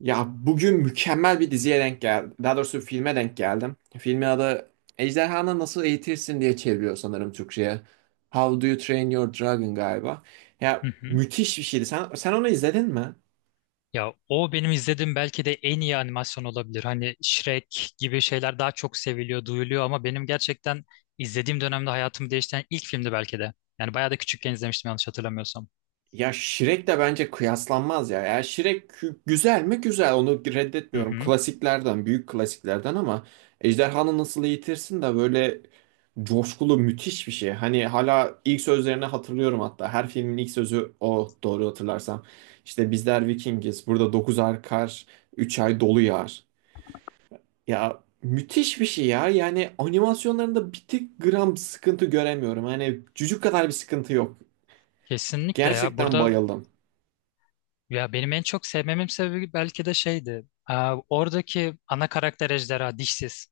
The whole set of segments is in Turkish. Ya bugün mükemmel bir diziye denk geldim. Daha doğrusu filme denk geldim. Filmin adı Ejderhanı Nasıl Eğitirsin diye çeviriyor sanırım Türkçe'ye. How Do You Train Your Dragon galiba. Hı Ya hı. müthiş bir şeydi. Sen onu izledin mi? Ya o benim izlediğim belki de en iyi animasyon olabilir. Hani Shrek gibi şeyler daha çok seviliyor, duyuluyor ama benim gerçekten izlediğim dönemde hayatımı değiştiren ilk filmdi belki de. Yani bayağı da küçükken izlemiştim yanlış hatırlamıyorsam. Ya Shrek de bence kıyaslanmaz ya. Ya güzel mi? Güzel. Onu Hı reddetmiyorum. hı. Klasiklerden, büyük klasiklerden ama Ejderhanı Nasıl Eğitirsin de böyle coşkulu müthiş bir şey. Hani hala ilk sözlerini hatırlıyorum hatta. Her filmin ilk sözü o, doğru hatırlarsam. İşte bizler Vikingiz. Burada 9 ay kar, 3 ay dolu yağar. Ya müthiş bir şey ya. Yani animasyonlarında bir tık gram sıkıntı göremiyorum. Hani cücük kadar bir sıkıntı yok. Kesinlikle ya. Gerçekten Burada bayıldım. ya benim en çok sevmemin sebebi belki de şeydi. Oradaki ana karakter ejderha dişsiz.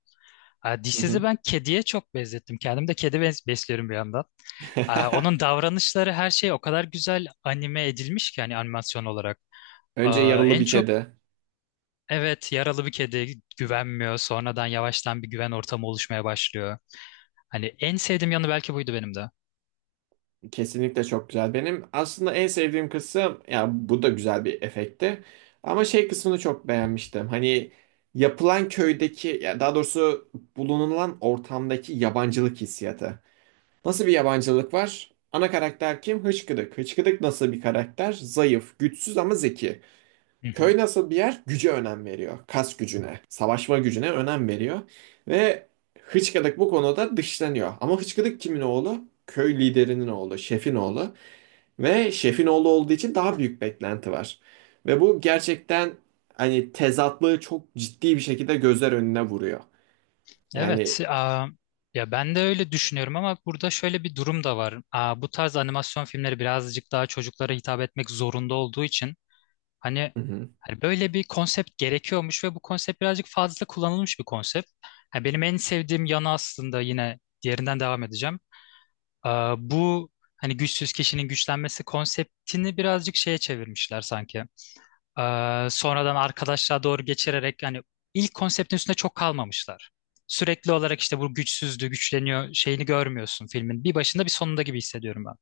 Hı Dişsizi hı. ben kediye çok benzettim. Kendim de kedi besliyorum bir yandan. Onun davranışları her şey o kadar güzel anime edilmiş ki hani animasyon olarak. Önce Aa, Yaralı en Bir çok Kedi. evet, yaralı bir kedi güvenmiyor. Sonradan yavaştan bir güven ortamı oluşmaya başlıyor. Hani en sevdiğim yanı belki buydu benim de. Kesinlikle çok güzel. Benim aslında en sevdiğim kısım ya, bu da güzel bir efekti. Ama şey kısmını çok beğenmiştim. Hani yapılan köydeki, ya daha doğrusu bulunulan ortamdaki yabancılık hissiyatı. Nasıl bir yabancılık var? Ana karakter kim? Hıçkıdık. Hıçkıdık nasıl bir karakter? Zayıf, güçsüz ama zeki. Hı hı. Köy nasıl bir yer? Güce önem veriyor. Kas gücüne, savaşma gücüne önem veriyor. Ve Hıçkıdık bu konuda dışlanıyor. Ama Hıçkıdık kimin oğlu? Köy liderinin oğlu, şefin oğlu. Ve şefin oğlu olduğu için daha büyük beklenti var. Ve bu gerçekten hani tezatlığı çok ciddi bir şekilde gözler önüne vuruyor. Evet, Yani. Ya ben de öyle düşünüyorum ama burada şöyle bir durum da var. Bu tarz animasyon filmleri birazcık daha çocuklara hitap etmek zorunda olduğu için hani, Hı hı. hani böyle bir konsept gerekiyormuş ve bu konsept birazcık fazla kullanılmış bir konsept. Ha, benim en sevdiğim yanı aslında yine diğerinden devam edeceğim. Bu hani güçsüz kişinin güçlenmesi konseptini birazcık şeye çevirmişler sanki. Sonradan arkadaşlığa doğru geçirerek yani ilk konseptin üstünde çok kalmamışlar. Sürekli olarak işte bu güçsüzdü, güçleniyor şeyini görmüyorsun filmin. Bir başında bir sonunda gibi hissediyorum ben.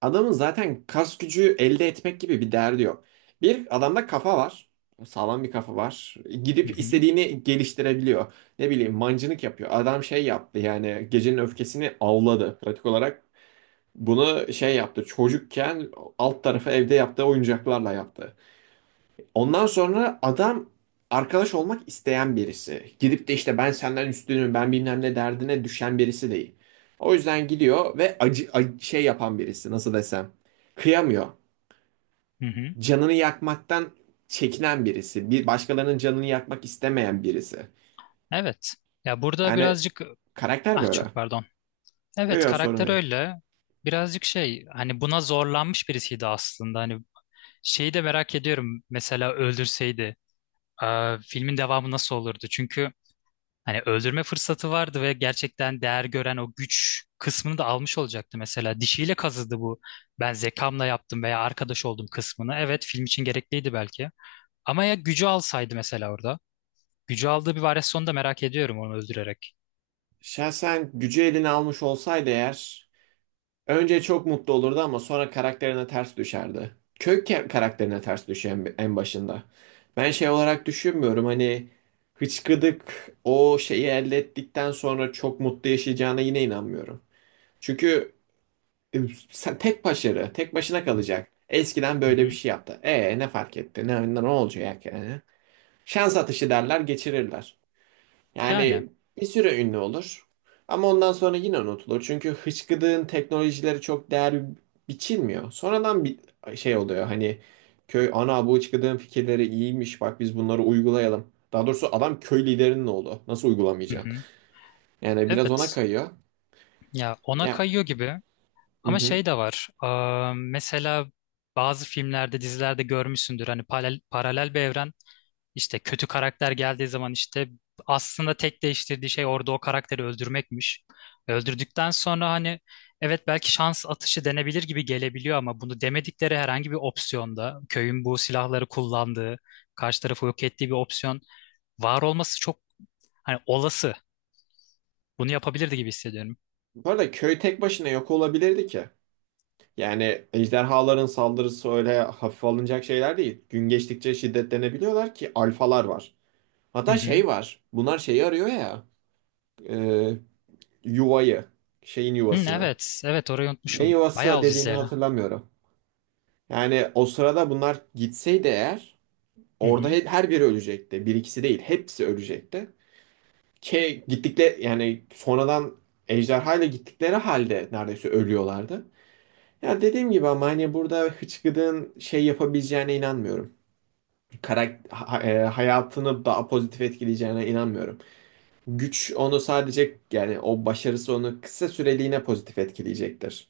Adamın zaten kas gücü elde etmek gibi bir derdi yok. Bir adamda kafa var. Sağlam bir kafa var. Hı Gidip hı. istediğini geliştirebiliyor. Ne bileyim, mancınık yapıyor. Adam şey yaptı, yani gecenin öfkesini avladı. Pratik olarak bunu şey yaptı. Çocukken alt tarafı evde yaptığı oyuncaklarla yaptı. Ondan sonra adam arkadaş olmak isteyen birisi. Gidip de işte ben senden üstünüm, ben bilmem ne derdine düşen birisi değil. O yüzden gidiyor ve şey yapan birisi, nasıl desem. Kıyamıyor. Hı hı. Canını yakmaktan çekinen birisi. Bir başkalarının canını yakmak istemeyen birisi. Evet. Ya burada Yani birazcık karakter ah böyle. çok pardon. Yok Evet yok sorun karakter değil. öyle. Birazcık şey hani buna zorlanmış birisiydi aslında. Hani şeyi de merak ediyorum. Mesela öldürseydi. Filmin devamı nasıl olurdu? Çünkü hani öldürme fırsatı vardı ve gerçekten değer gören o güç kısmını da almış olacaktı mesela. Dişiyle kazıdı bu. Ben zekamla yaptım veya arkadaş oldum kısmını. Evet film için gerekliydi belki. Ama ya gücü alsaydı mesela orada. Gücü aldığı bir varyasyon da merak ediyorum onu öldürerek. Şahsen gücü eline almış olsaydı eğer, önce çok mutlu olurdu ama sonra karakterine ters düşerdi. Karakterine ters düşüyor en başında. Ben şey olarak düşünmüyorum, hani hıçkıdık o şeyi elde ettikten sonra çok mutlu yaşayacağına yine inanmıyorum. Çünkü e, sen tek başına kalacak. Eskiden Hı böyle bir hı. şey yaptı. E ne fark etti? Ne olacak yani? Şans atışı derler, geçirirler. Yani. Yani bir süre ünlü olur. Ama ondan sonra yine unutulur. Çünkü hıçkıdığın teknolojileri çok değer biçilmiyor. Sonradan bir şey oluyor, hani köy ana, bu hıçkıdığın fikirleri iyiymiş, bak biz bunları uygulayalım. Daha doğrusu adam köy liderinin oğlu. Nasıl Hı uygulamayacaksın? hı. Yani biraz ona Evet. kayıyor. Ya ona Ya, kayıyor gibi. hı Ama hı. şey de var. Mesela bazı filmlerde, dizilerde görmüşsündür. Hani paralel, paralel bir evren, İşte kötü karakter geldiği zaman işte aslında tek değiştirdiği şey orada o karakteri öldürmekmiş. Öldürdükten sonra hani evet belki şans atışı denebilir gibi gelebiliyor ama bunu demedikleri herhangi bir opsiyonda köyün bu silahları kullandığı, karşı tarafı yok ettiği bir opsiyon var olması çok hani olası. Bunu yapabilirdi gibi hissediyorum. Bu arada köy tek başına yok olabilirdi ki. Yani ejderhaların saldırısı öyle hafife alınacak şeyler değil. Gün geçtikçe şiddetlenebiliyorlar ki alfalar var. Hı Hatta hı. şey var. Bunlar şeyi arıyor ya. e, Yuvayı, şeyin Hı, yuvasını. evet, evet orayı Ne unutmuşum. Bayağı yuvası oldu dediğini izleyeli. hatırlamıyorum. Yani o sırada bunlar gitseydi eğer, Hı orada hı. Her biri ölecekti. Bir ikisi değil, hepsi ölecekti. Ki gittikleri, yani sonradan ejderhayla gittikleri halde neredeyse ölüyorlardı. Ya dediğim gibi, ama hani burada Hıçkıdık'ın şey yapabileceğine inanmıyorum. Hayatını daha pozitif etkileyeceğine inanmıyorum. Güç onu sadece, yani o başarısı onu kısa süreliğine pozitif etkileyecektir.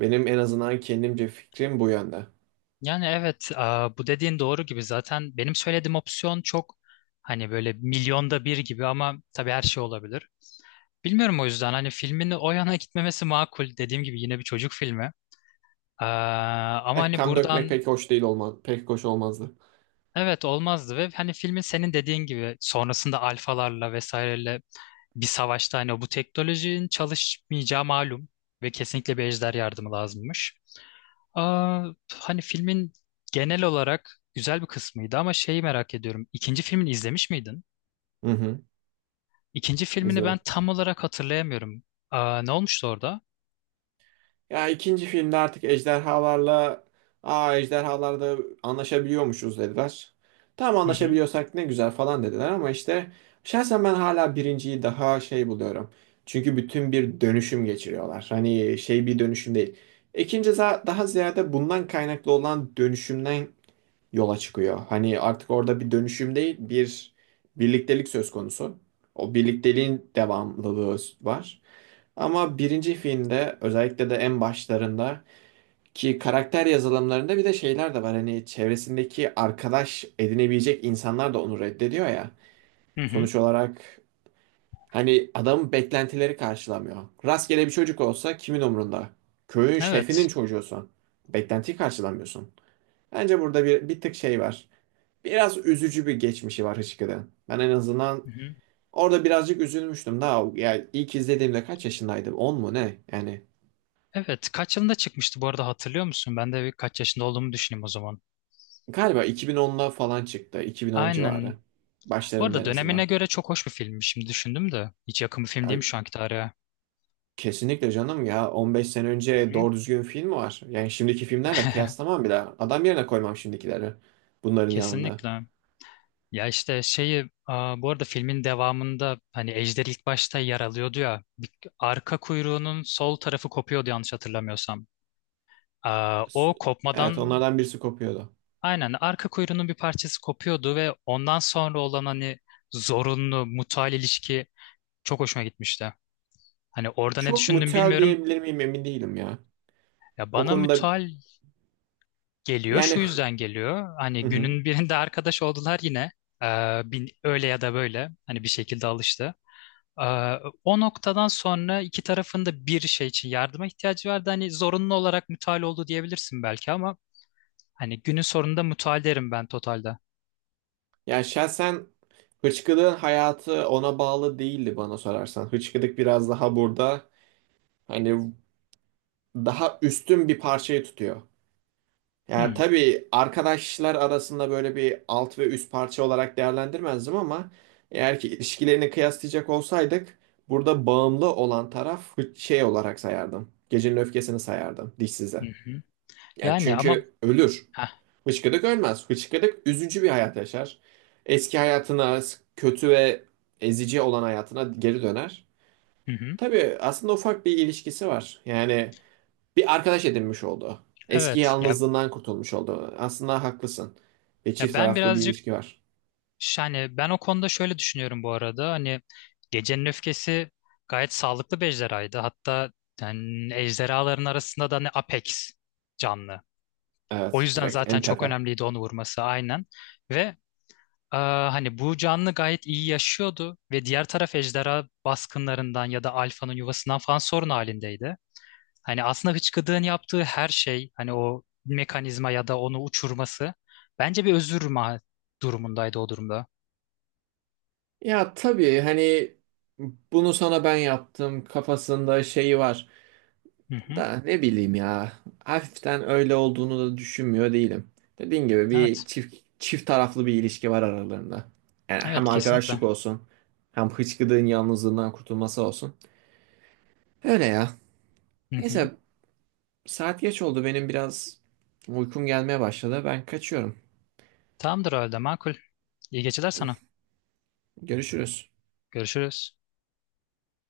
Benim en azından kendimce fikrim bu yönde. Yani evet, bu dediğin doğru gibi. Zaten benim söylediğim opsiyon çok hani böyle milyonda bir gibi ama tabii her şey olabilir. Bilmiyorum o yüzden hani filmin o yana gitmemesi makul. Dediğim gibi yine bir çocuk filmi. Aa, Ama Eh, hani kan dökmek buradan pek hoş değil olmaz, pek hoş olmazdı. evet olmazdı ve hani filmin senin dediğin gibi sonrasında alfalarla vesaireyle bir savaşta hani bu teknolojinin çalışmayacağı malum ve kesinlikle bir ejder yardımı lazımmış. Aa, Hani filmin genel olarak güzel bir kısmıydı ama şeyi merak ediyorum. İkinci filmini izlemiş miydin? Hı hı. İkinci filmini ben İzledim. tam olarak hatırlayamıyorum. Ne olmuştu orada? Ya ikinci filmde artık ejderhalarla aa ejderhalarda anlaşabiliyormuşuz dediler. Tam Hı hı. anlaşabiliyorsak ne güzel falan dediler, ama işte şahsen ben hala birinciyi daha şey buluyorum. Çünkü bütün bir dönüşüm geçiriyorlar. Hani şey bir dönüşüm değil. Daha ziyade bundan kaynaklı olan dönüşümden yola çıkıyor. Hani artık orada bir dönüşüm değil, bir birliktelik söz konusu. O birlikteliğin devamlılığı var. Ama birinci filmde özellikle de en başlarında ki karakter yazılımlarında bir de şeyler de var. Hani çevresindeki arkadaş edinebilecek insanlar da onu reddediyor ya. Hı hı. Sonuç olarak hani adamın beklentileri karşılamıyor. Rastgele bir çocuk olsa kimin umrunda? Köyün şefinin Evet. çocuğusun. Beklentiyi karşılamıyorsun. Bence burada bir tık şey var. Biraz üzücü bir geçmişi var Hıçkırık'ın. Ben en azından Hı hı. orada birazcık üzülmüştüm. Daha yani ilk izlediğimde kaç yaşındaydım? 10 mu ne? Yani Evet. Kaç yılında çıkmıştı bu arada hatırlıyor musun? Ben de bir kaç yaşında olduğumu düşüneyim o zaman. galiba 2010'da falan çıktı. 2010 Aynen. civarı. Bu Başlarında arada en dönemine azından. göre çok hoş bir filmmiş. Şimdi düşündüm de. Hiç yakın bir film değil Ya, mi şu anki tarihe? kesinlikle canım ya. 15 sene Hı önce hı. doğru düzgün film var. Yani şimdiki filmlerle kıyaslamam bile. Adam yerine koymam şimdikileri. Bunların yanında. Kesinlikle. Ya işte şeyi bu arada filmin devamında hani Ejder ilk başta yer alıyordu ya arka kuyruğunun sol tarafı kopuyordu yanlış hatırlamıyorsam. S- O Evet, kopmadan onlardan birisi kopuyordu. aynen arka kuyruğunun bir parçası kopuyordu ve ondan sonra olan hani zorunlu mutual ilişki çok hoşuma gitmişti. Hani orada ne Çok düşündüm mutel bilmiyorum. diyebilir miyim emin değilim ya. Ya O bana konuda, mutual geliyor şu yani. yüzden geliyor. Hani günün birinde arkadaş oldular yine. Öyle ya da böyle hani bir şekilde alıştı. Ee, O noktadan sonra iki tarafın da bir şey için yardıma ihtiyacı vardı. Hani zorunlu olarak mutual oldu diyebilirsin belki ama hani günün sonunda mutual derim ben totalde. Yani şahsen hıçkırığın hayatı ona bağlı değildi bana sorarsan. Hıçkırık biraz daha burada, hani daha üstün bir parçayı tutuyor. Yani Hmm. tabii arkadaşlar arasında böyle bir alt ve üst parça olarak değerlendirmezdim ama eğer ki ilişkilerini kıyaslayacak olsaydık, burada bağımlı olan taraf şey olarak sayardım. Gecenin öfkesini sayardım Hı dişsize. hı. Ya Yani ama çünkü ölür. heh, Hıçkıdık ölmez. Hıçkıdık üzücü bir hayat yaşar. Eski hayatına, kötü ve ezici olan hayatına geri döner. hı hı. Tabii aslında ufak bir ilişkisi var. Yani bir arkadaş edinmiş oldu. Eski Evet ya, yalnızlığından kurtulmuş oldu. Aslında haklısın. Ve ya çift ben taraflı bir birazcık ilişki var. yani ben o konuda şöyle düşünüyorum bu arada. Hani Gecenin Öfkesi gayet sağlıklı bir ejderhaydı. Hatta yani ejderhaların arasında da ne Apex canlı. O Evet, yüzden direkt en zaten çok tepe. önemliydi onu vurması aynen. Ve hani bu canlı gayet iyi yaşıyordu ve diğer taraf ejderha baskınlarından ya da alfanın yuvasından falan sorun halindeydi. Hani aslında hıçkıdığın yaptığı her şey hani o mekanizma ya da onu uçurması bence bir özür ma durumundaydı o durumda. Ya tabii hani bunu sana ben yaptım kafasında şeyi var. Hı hı. Da ne bileyim ya. Hafiften öyle olduğunu da düşünmüyor değilim. Dediğim gibi bir Evet. çift taraflı bir ilişki var aralarında. Yani hem Evet kesinlikle. arkadaşlık olsun, hem hıçkıdığın yalnızlığından kurtulması olsun. Öyle ya. Hı hı. Neyse, saat geç oldu, benim biraz uykum gelmeye başladı. Ben kaçıyorum. Tamamdır o halde makul. İyi geceler sana. Görüşürüz. Görüşürüz.